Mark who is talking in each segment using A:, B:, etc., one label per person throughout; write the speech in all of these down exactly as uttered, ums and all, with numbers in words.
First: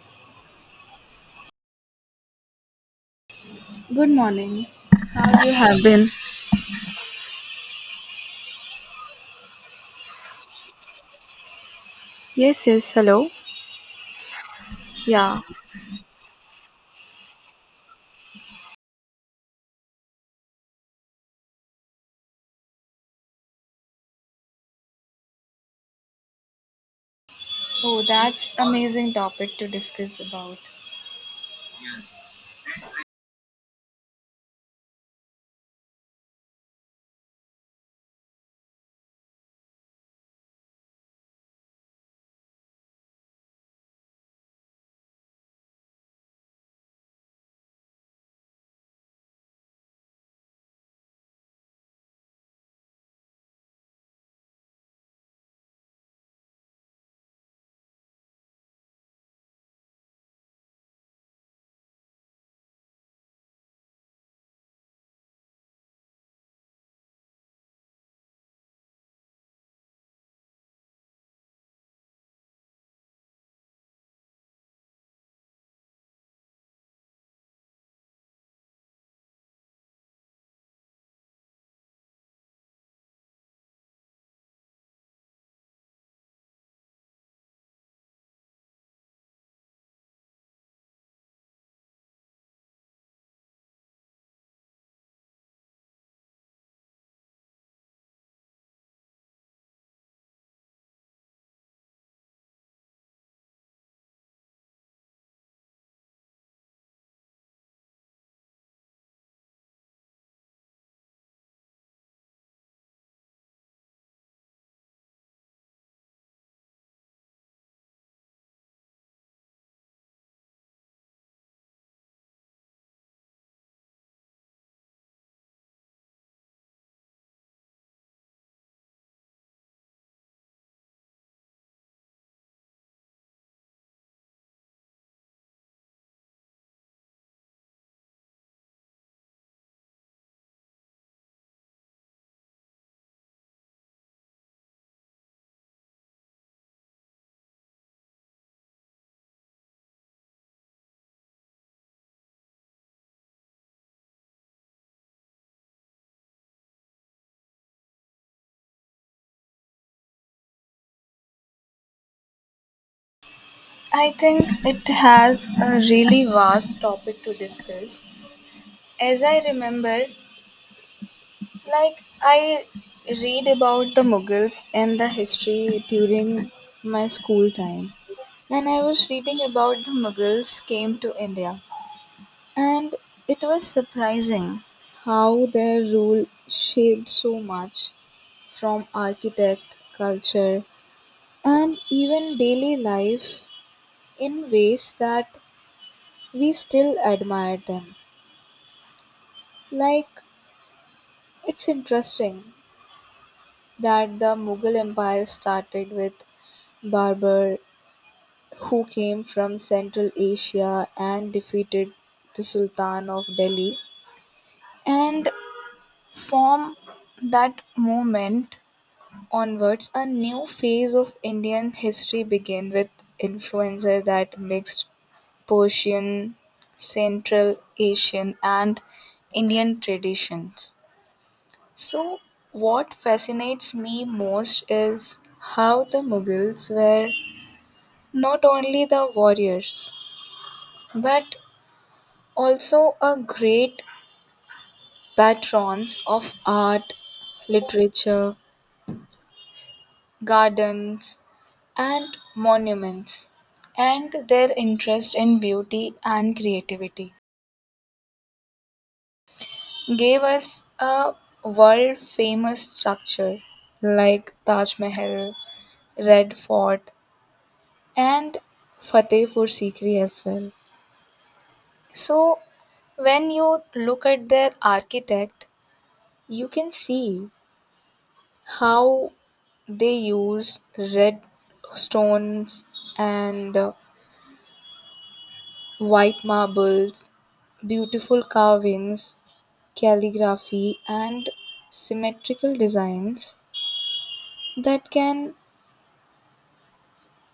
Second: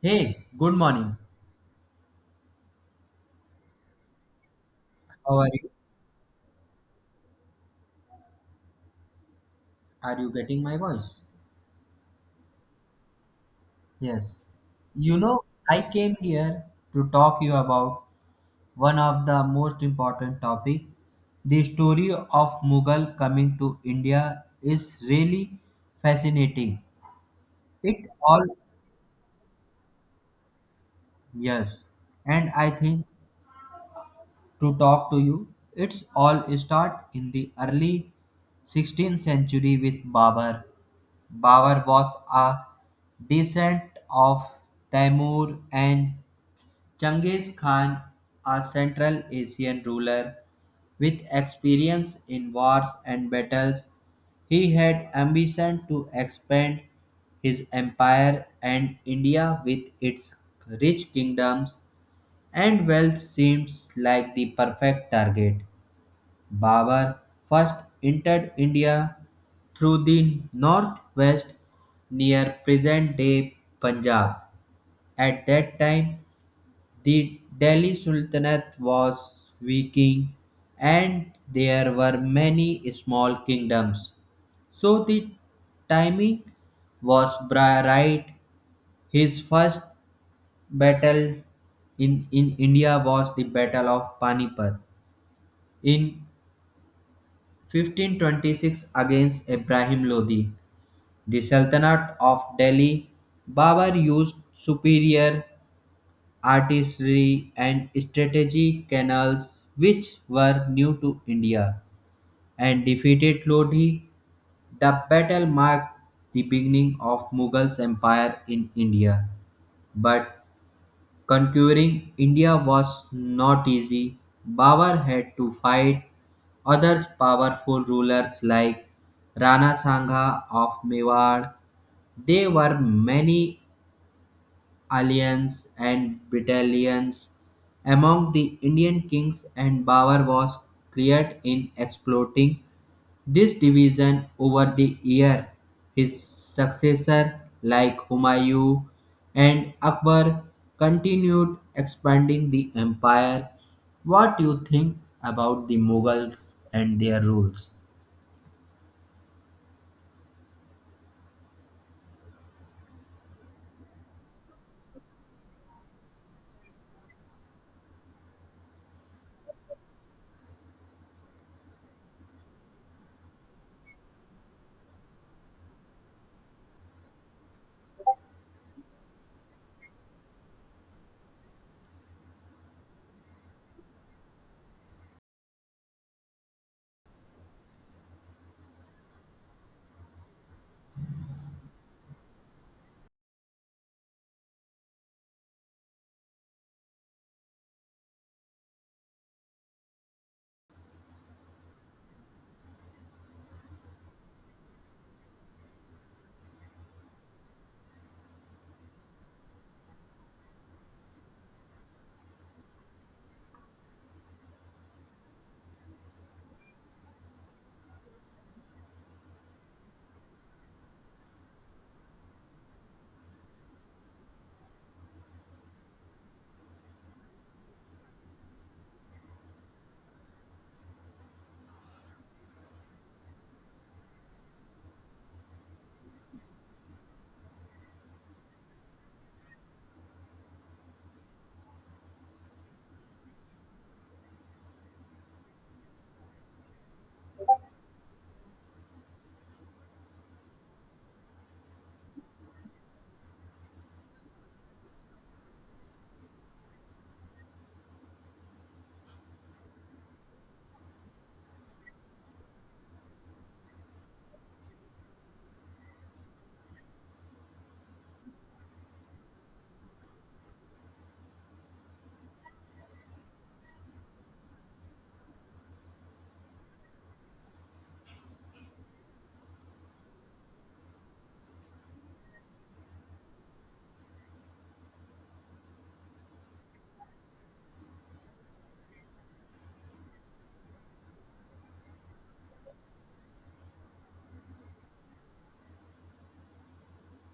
A: Hey, good morning.
B: Good morning.
A: How
B: How
A: are
B: you
A: you?
B: have been?
A: Are you getting my voice?
B: Yes, yes, hello.
A: Yes. You
B: Yeah.
A: know, I came here to talk you about one of the most important topic. The story of Mughal coming to India is really fascinating.
B: Oh,
A: It all
B: that's amazing topic to discuss about.
A: yes. And I think to talk to you, it's all start in the early sixteenth century with Babar. Babur was a descendant of Taimur and Genghis Khan, a Central Asian ruler with experience in wars and battles. He had ambition to expand his empire and India with its rich kingdoms and wealth seems like the perfect target. Babar first entered India through the northwest near present day Punjab. At that time, the Delhi Sultanate was weakening and there were many small kingdoms. So the timing was bri- right. His first battle in, in India was the Battle of Panipat in fifteen twenty-six against Ibrahim Lodi, the Sultanate of Delhi. Babur used superior artillery and strategy canals which were new to India and defeated Lodi. The battle marked the beginning of Mughals empire in India, but conquering India was not easy. Babur had to fight other powerful rulers like Rana Sangha of Mewar. There were many alliances and battalions among the Indian kings, and Babur was cleared in exploiting this division over the year, his successor like Humayun and Akbar continued expanding the empire. What do you think about the Mughals and their rules?
B: I think it has a really vast topic to discuss. As I remember, like I read about the Mughals and the history during my school time. And I was reading about the Mughals came to India. And it was surprising how their rule shaped so much from architect, culture, and even daily life in ways that we still admire them. Like, it's interesting that the Mughal Empire started with Barbar, who came from Central Asia and defeated the Sultan of Delhi, and from that moment onwards, a new phase of Indian history began with influencer that mixed Persian, Central Asian, and Indian traditions. So, what fascinates me most is how the Mughals were not only the warriors but also a great patrons of art, literature, gardens, and monuments, and their interest in beauty and creativity gave us a world famous structure like Taj Mahal, Red Fort, and Fatehpur Sikri as well. So, when you look at their architect, you can see how they used red stones and uh, white marbles, beautiful carvings, calligraphy, and symmetrical designs that can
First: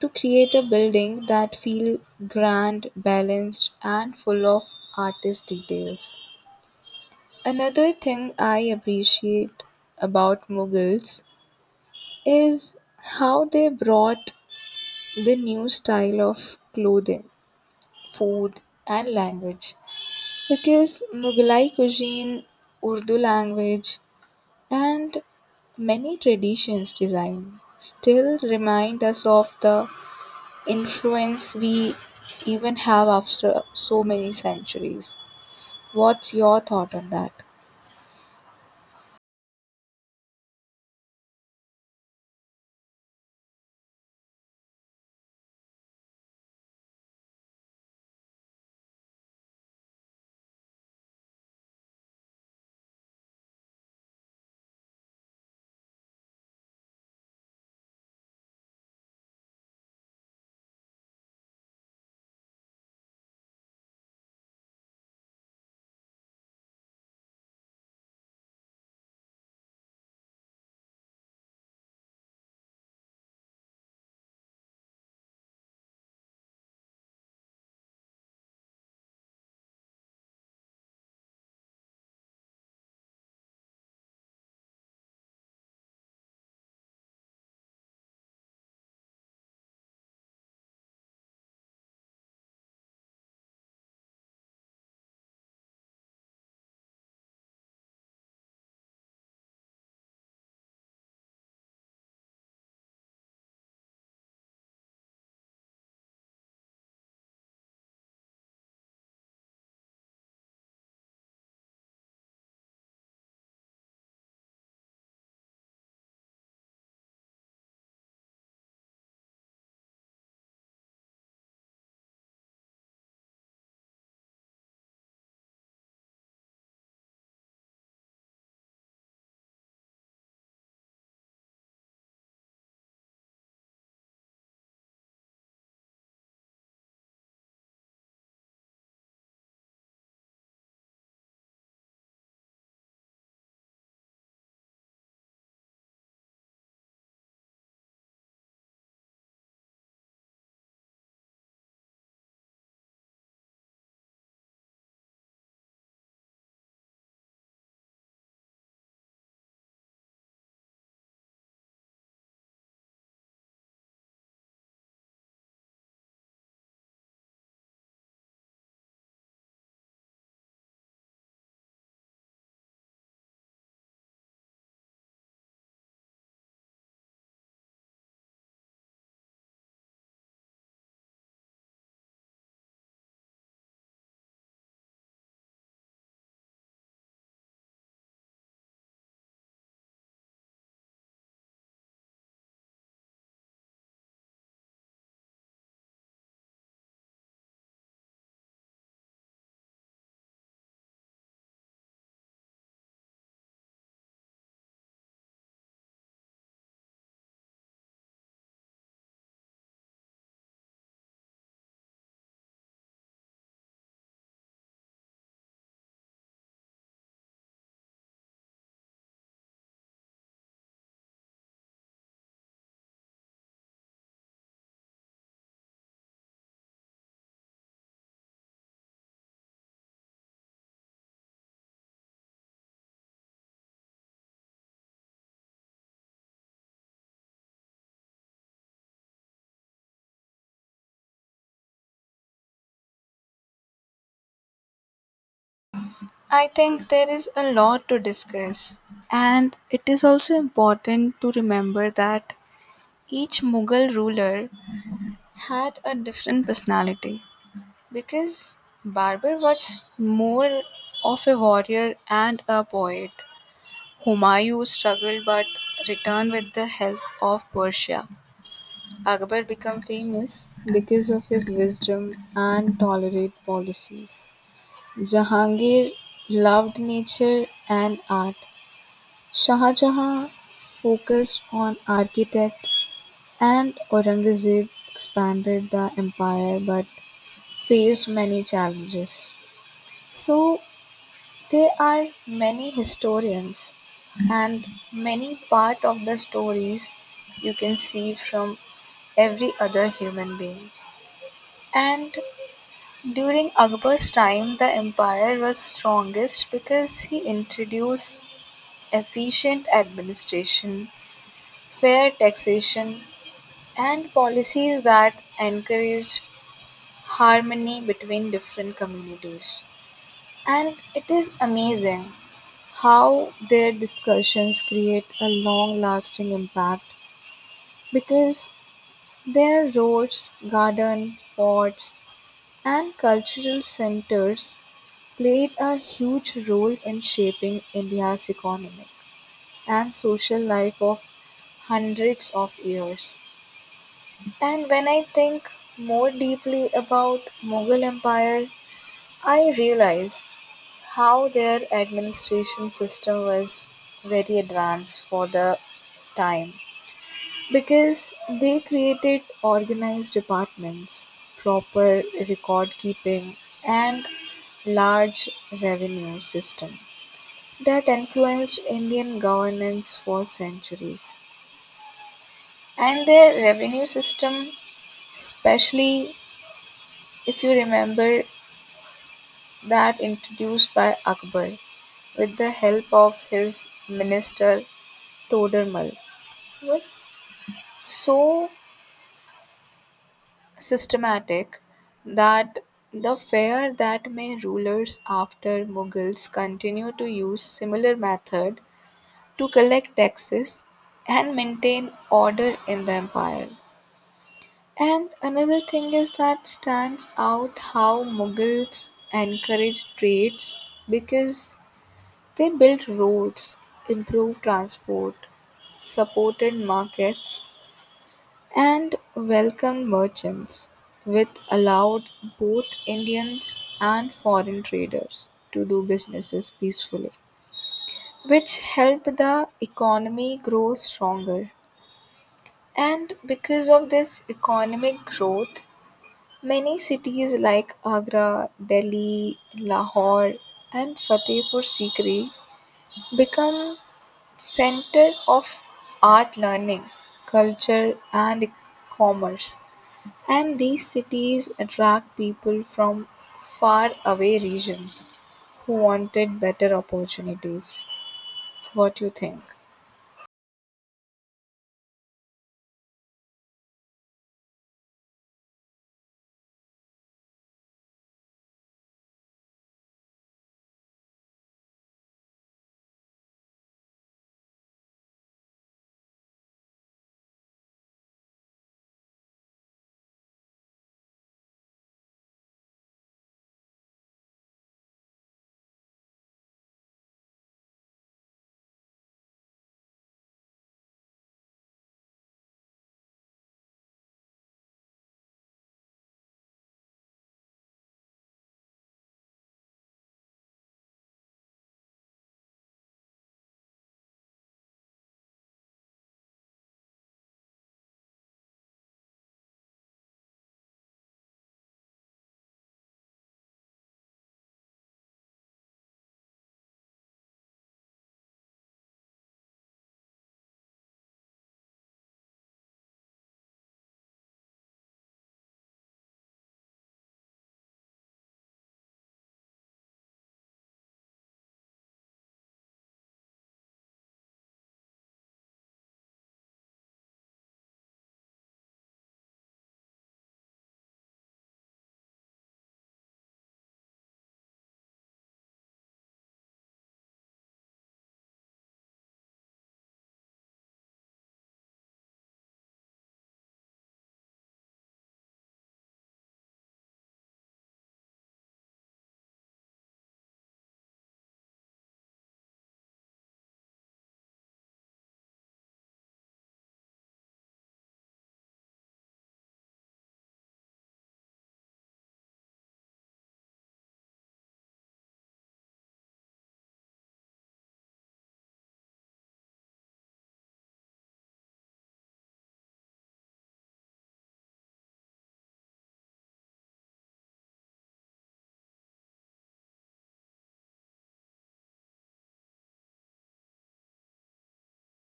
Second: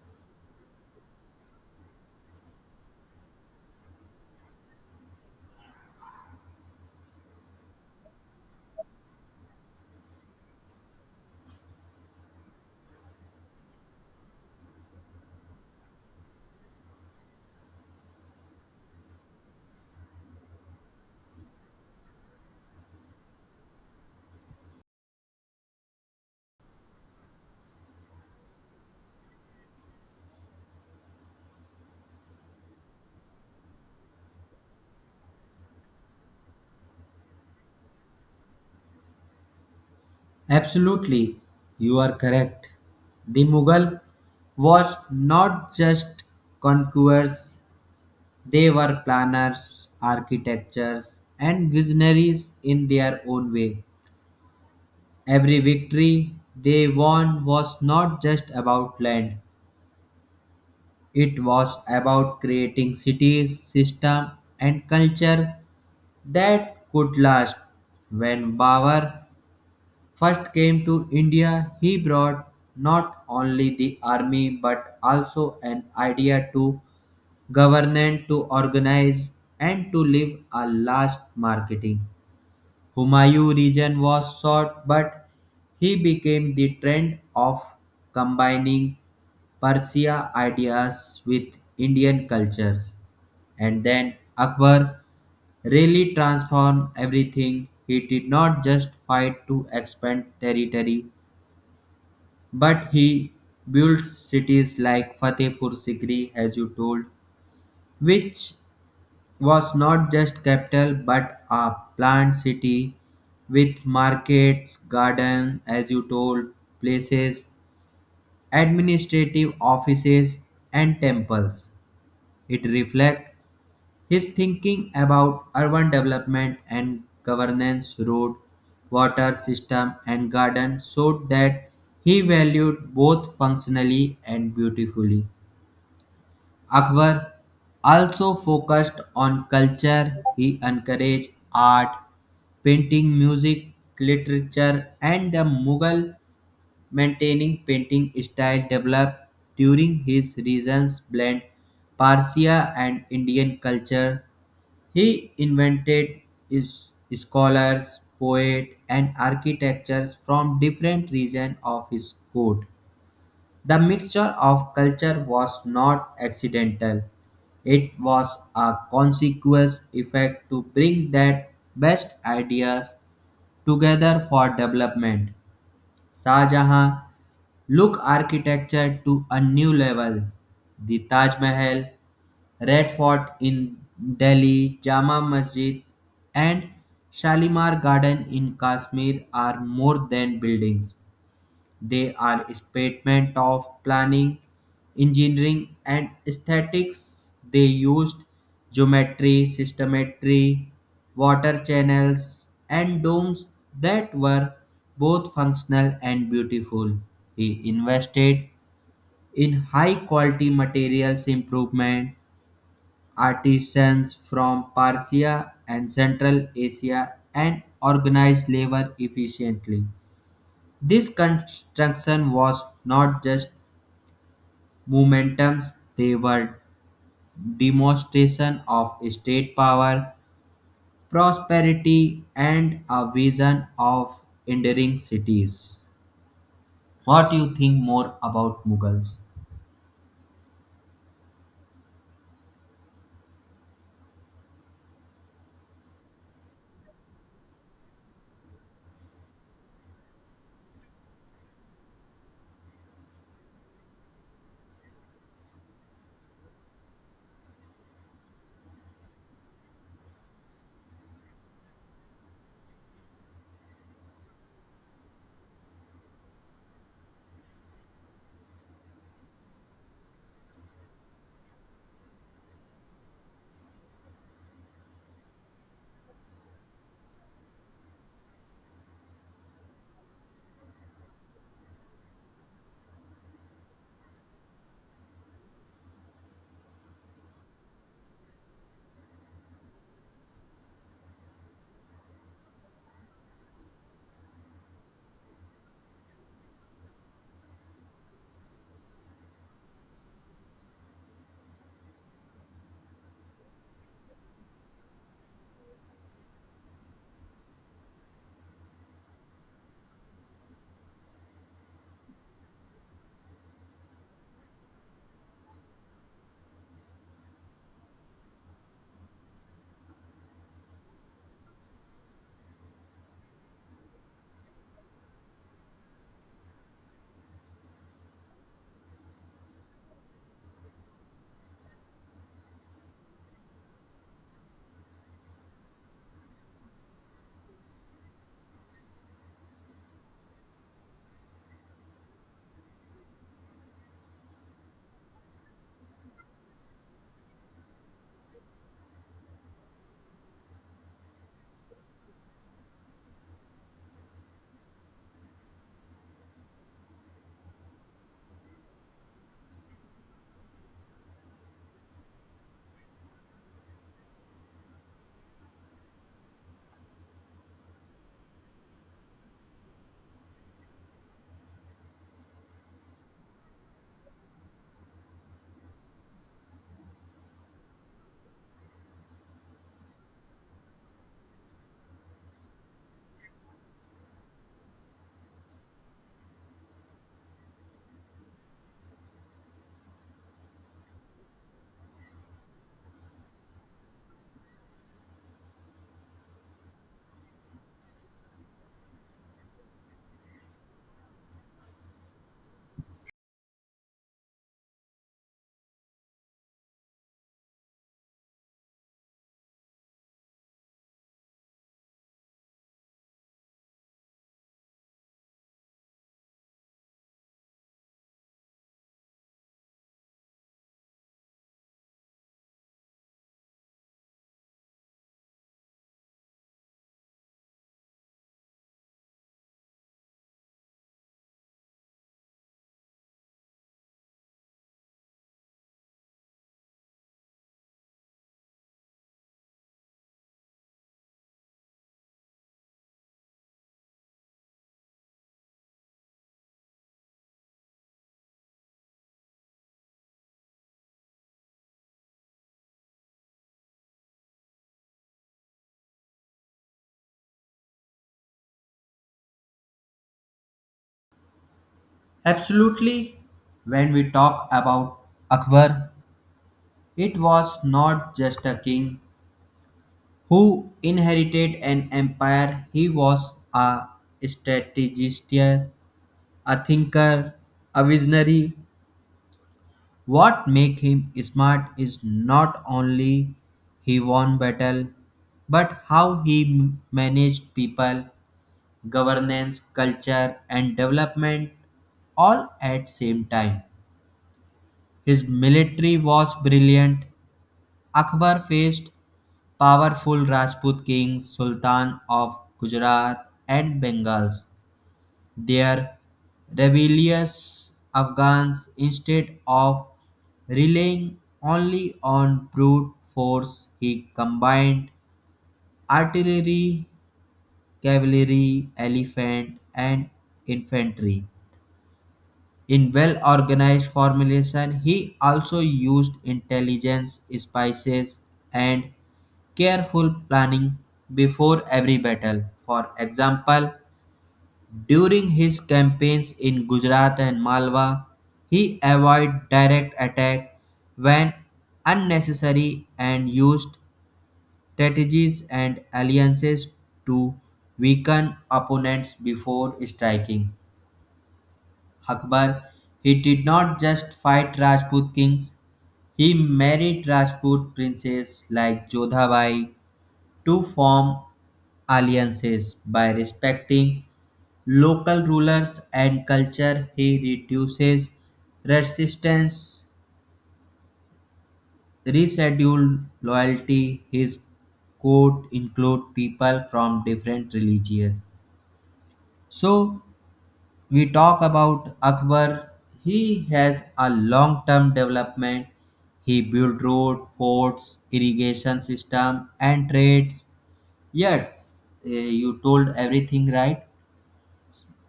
B: to create a building that feel grand, balanced and full of artist details. Another thing I appreciate about Mughals is how they brought the new style of clothing, food and language because Mughalai cuisine, Urdu language and many traditions design still remind us of the influence we even have after so many centuries. What's your thought on that?
A: Absolutely, you are correct. The Mughal was not just conquerors, they were planners, architects, and visionaries in their own way. Every victory they won was not just about land, it was about creating cities, systems, and culture that could last. When Babur first came to India, he brought not only the army but also an idea to government to organize and to live a last marketing. Humayu' region was short but he became the trend of combining Persia ideas with Indian cultures. And then Akbar really transformed everything. He did not just fight to expand territory, but he built cities like Fatehpur Sikri, as you told, which was not just capital but a planned city with markets, gardens, as you told, places, administrative offices, and temples. It reflects his thinking about urban development and governance, road, water system, and garden, so that he valued both functionally and beautifully. Akbar also focused on culture. He encouraged art, painting, music, literature, and the Mughal maintaining painting style developed during his reigns blend Persia and Indian cultures. He invented is- scholars, poets, and architects from different regions of his court. The mixture of culture was not accidental. It was a consequence effect to bring that best ideas together for development. Shah Jahan took architecture to a new level. The Taj Mahal, Red Fort in Delhi, Jama Masjid, and Shalimar Garden in Kashmir are more than buildings. They are statement of planning, engineering, and aesthetics. They used geometry, systemetry, water channels, and domes that were both functional and beautiful. He invested in high quality materials improvement, artisans from Persia and Central Asia, and organized labor efficiently. This construction was not just momentums, they were demonstration of state power, prosperity, and a vision of enduring cities. What do you think more about Mughals?
B: I think there is a lot to discuss, and it is also important to remember that each Mughal ruler had a different personality because Barber was more of a warrior and a poet. Humayun struggled but returned with the help of Persia. Akbar became famous because of his wisdom and tolerant policies. Jahangir loved nature and art. Shah Jahan focused on architect and Aurangzeb expanded the empire but faced many challenges. So there are many historians and many part of the stories you can see from every other human being. And during Akbar's time the empire was strongest because he introduced efficient administration, fair taxation, and policies that encouraged harmony between different communities. And it is amazing how their discussions create a long lasting impact because their roads, gardens, forts, and cultural centers played a huge role in shaping India's economic and social life of hundreds of years. And when I think more deeply about Mughal Empire, I realize how their administration system was very advanced for the time because they created organized departments, proper record keeping, and large revenue system that influenced Indian governance for centuries. And their revenue system, especially if you remember that introduced by Akbar with the help of his minister Todermal, was so systematic that the fear that may rulers after Mughals continue to use similar method to collect taxes and maintain order in the empire. And another thing is that stands out how Mughals encouraged trades because they built roads, improved transport, supported markets, and welcomed merchants, which allowed both Indians and foreign traders to do businesses peacefully, which helped the economy grow stronger. And because of this economic growth, many cities like Agra, Delhi, Lahore, and Fatehpur Sikri become center of art learning, culture, and commerce. And these cities attract people from far away regions who wanted better opportunities. What do you think?
A: Absolutely. When we talk about Akbar, it was not just a king who inherited an empire, he was a strategist, a thinker, a visionary. What make him smart is not only he won battle, but how he m- managed people, governance, culture, and development all at same time. His military was brilliant. Akbar faced powerful Rajput kings, Sultan of Gujarat and Bengals, their rebellious Afghans instead of relying only on brute force. He combined artillery, cavalry, elephant, and infantry. In well organized formulation, he also used intelligence, spices, and careful planning before every battle. For example, during his campaigns in Gujarat and Malwa, he avoided direct attack when unnecessary and used strategies and alliances to weaken opponents before striking. Akbar, he did not just fight Rajput kings, he married Rajput princes like Jodhabai to form alliances. By respecting local rulers and culture he reduces resistance, rescheduled loyalty. His court include people from different religions. So we talk about Akbar, he has a long term development. He built road forts irrigation system and trades. Yes, eh, you told everything right.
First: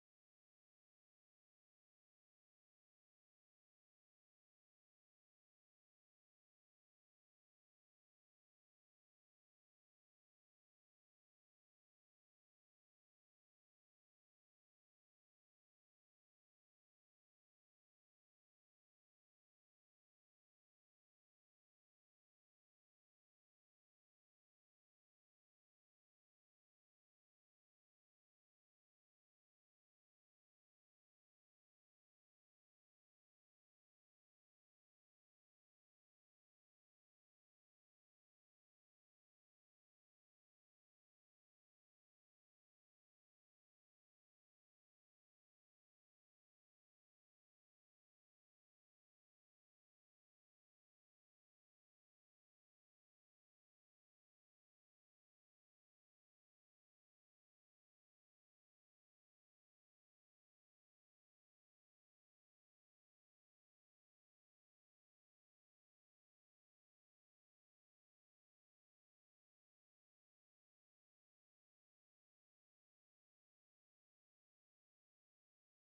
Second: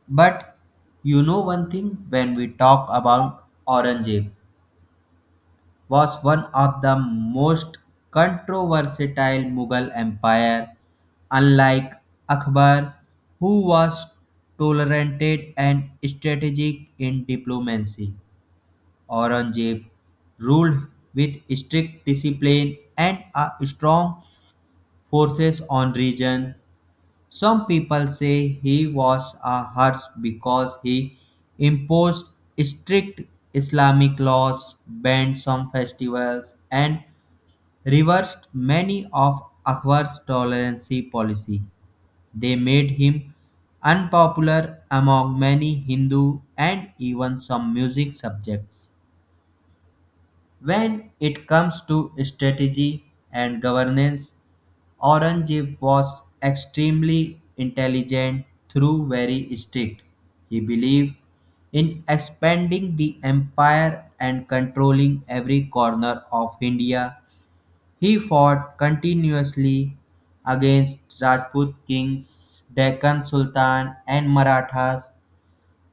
A: But you know one thing, when we talk about Aurangzeb, was one of the most controversial Mughal empire, unlike Akbar, who was tolerant and strategic in diplomacy. Aurangzeb ruled with strict discipline and a strong forces on region. Some people say he was a harsh because he imposed strict Islamic laws, banned some festivals, and reversed many of Akbar's tolerance policy. They made him unpopular among many Hindu and even some music subjects. When it comes to strategy and governance, Aurangzeb was extremely intelligent though very strict. He believed in expanding the empire and controlling every corner of India. He fought continuously against Rajput kings, Deccan Sultan, and Marathas,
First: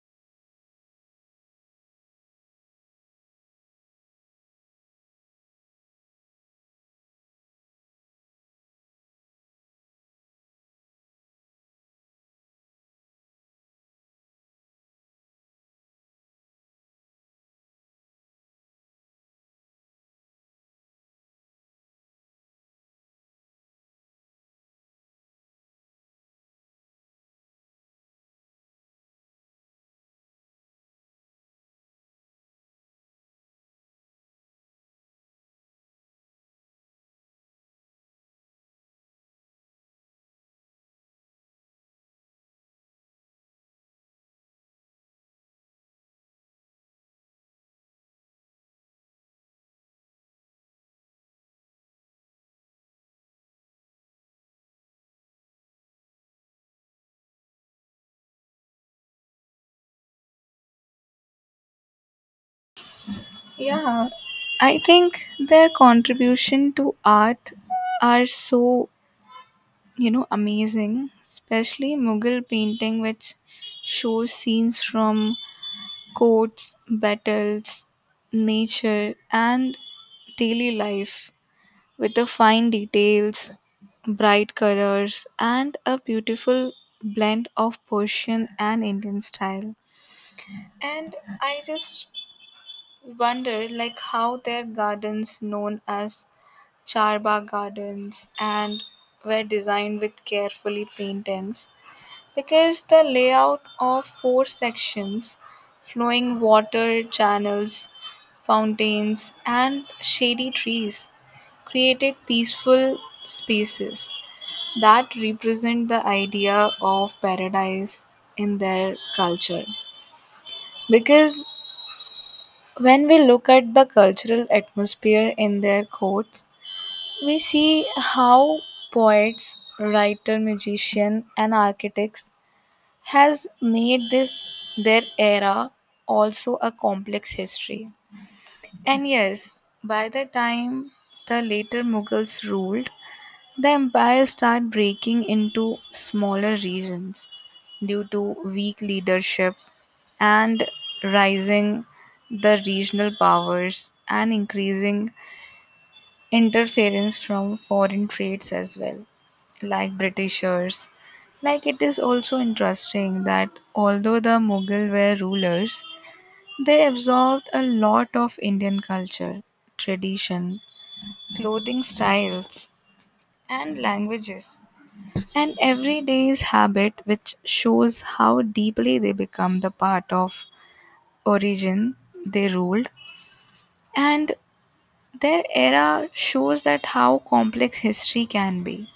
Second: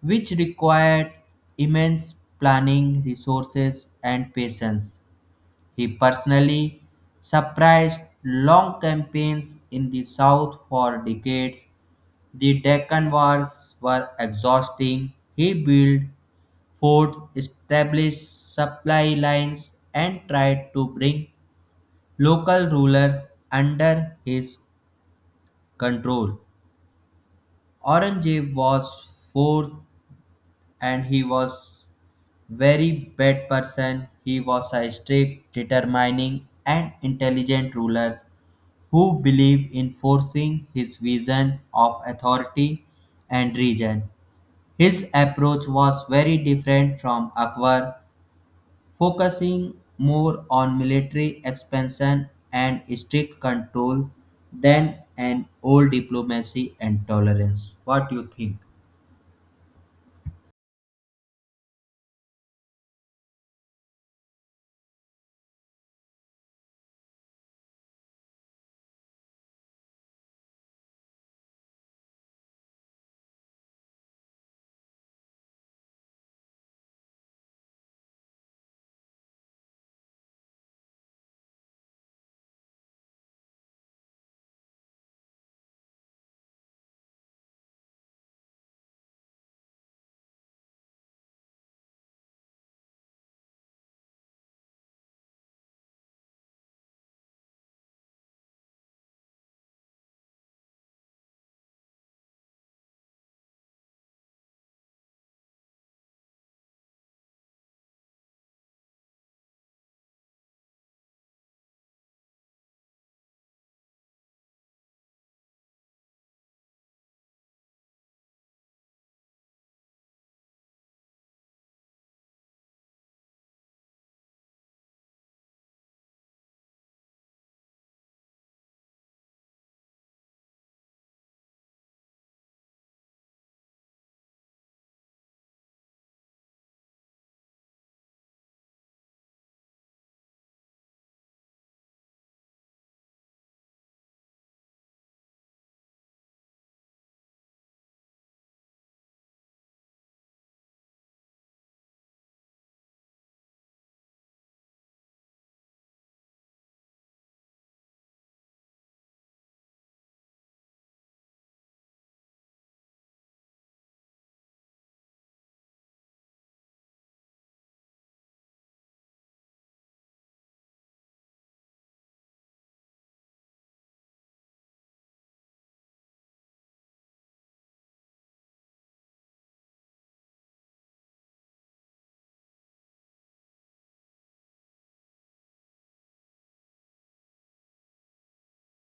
A: which required immense planning, resources, and patience. He personally supervised long campaigns in the South for decades. The Deccan Wars were exhausting. He built forts, established supply lines, and tried to bring local rulers under his control. Aurangzeb was fourth, and he was very bad person. He was a strict, determining, and intelligent ruler who believe in forcing his vision of authority and region. His approach was very different from Akbar, focusing more on military expansion and strict control than an old diplomacy and tolerance. What do you think?
B: Yeah, I think their contribution to art are so, you know amazing, especially mughal painting which shows scenes from courts, battles, nature and daily life with the fine details, bright colors and a beautiful blend of persian and indian style. And I just wonder, like, how their gardens known as charba gardens and were designed with carefully paintings because the layout of four sections, flowing water channels, fountains, and shady trees created peaceful spaces that represent the idea of paradise in their culture. Because when we look at the cultural atmosphere in their courts, we see how poets, writer, magician, and architects has made this their era also a complex history. And yes, by the time the later Mughals ruled, the empire started breaking into smaller regions due to weak leadership and rising the regional powers and increasing interference from foreign trades as well, like Britishers. Like it is also interesting that although the Mughal were rulers, they absorbed a lot of Indian culture, tradition, clothing styles, and languages, and everyday's habit, which shows how deeply they become the part of origin they ruled. And their era shows that how complex history can be,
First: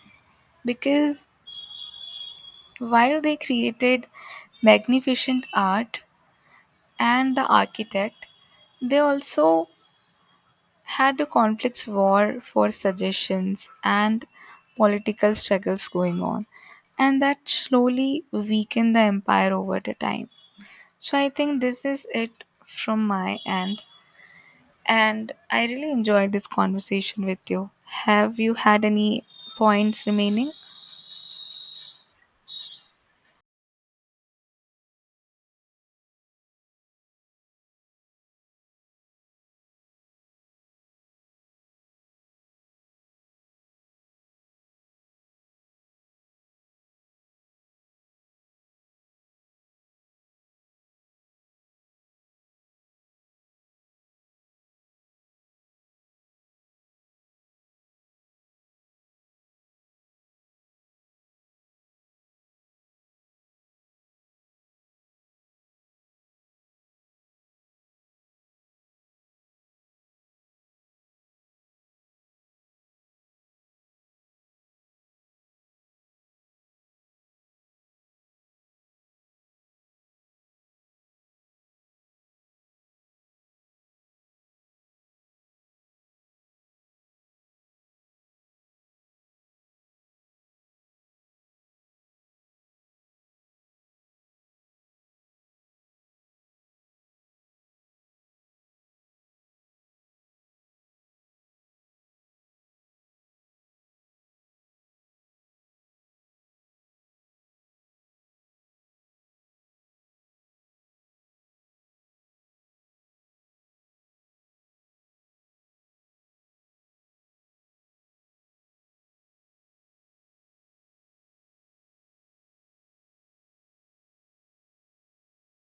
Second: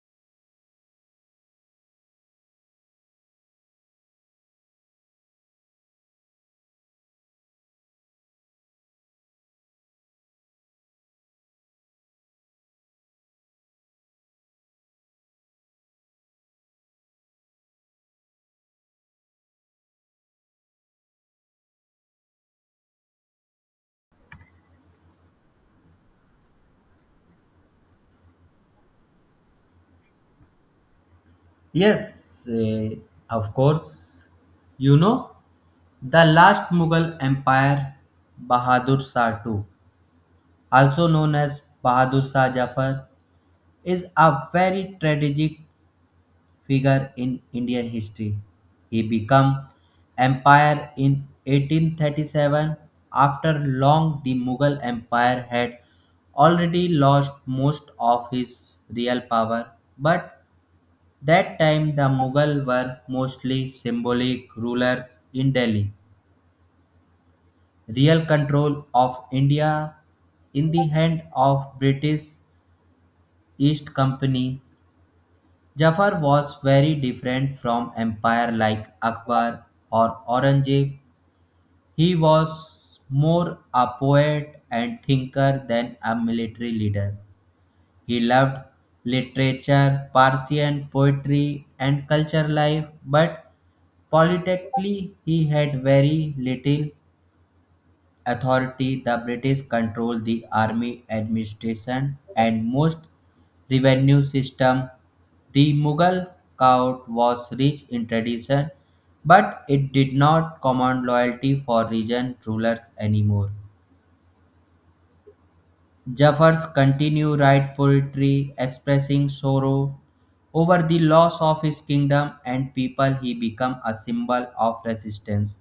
B: because while they created magnificent art and the architect, they also had a conflicts war for suggestions and political struggles going on, and that slowly weakened the empire over the time. So I think this is it from my end, and I really enjoyed this conversation with you. Have you had any points remaining?
A: Yes, eh, of course. You know, the last Mughal Empire, Bahadur Shah the second, also known as Bahadur Shah Jafar, is a very strategic figure in Indian history. He became empire in eighteen thirty-seven after long the Mughal empire had already lost most of his real power, but that time the Mughal were mostly symbolic rulers in Delhi. Real control of India in the hand of British East Company. Jafar was very different from empire like Akbar or Aurangzeb. He was more a poet and thinker than a military leader. He loved literature, Persian poetry, and culture life, but politically he had very little authority. The British controlled the army administration and most revenue system. The Mughal court was rich in tradition, but it did not command loyalty for region rulers anymore. Jafars continue write poetry expressing sorrow over the loss of his kingdom and people. He became a symbol of resistance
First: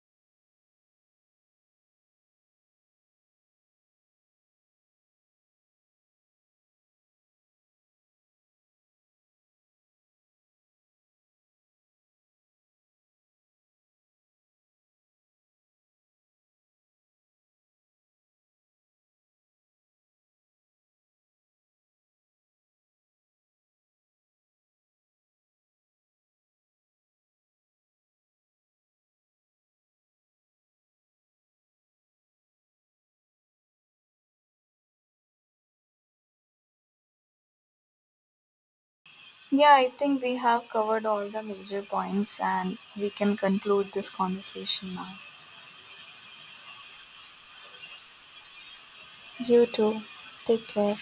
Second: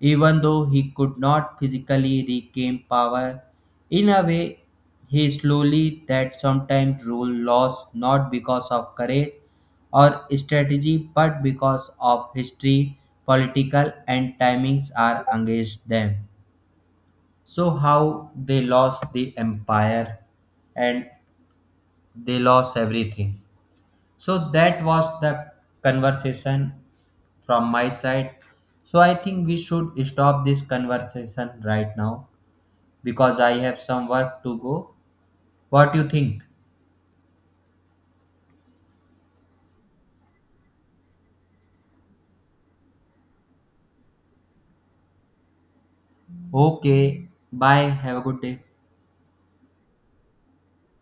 A: even though he could not physically regain power. In a way, he slowly that sometimes rule lost not because of courage or strategy but because of history, political and timings are against them. So how they lost the empire and they lost everything. So that was the conversation from my side. So I think we should stop this conversation right now, because I have some work to go. What do you think?
B: Yeah, I think we have covered all the major points and we can conclude this conversation now.
A: Okay, bye. Have a good day.
B: You too. Take care.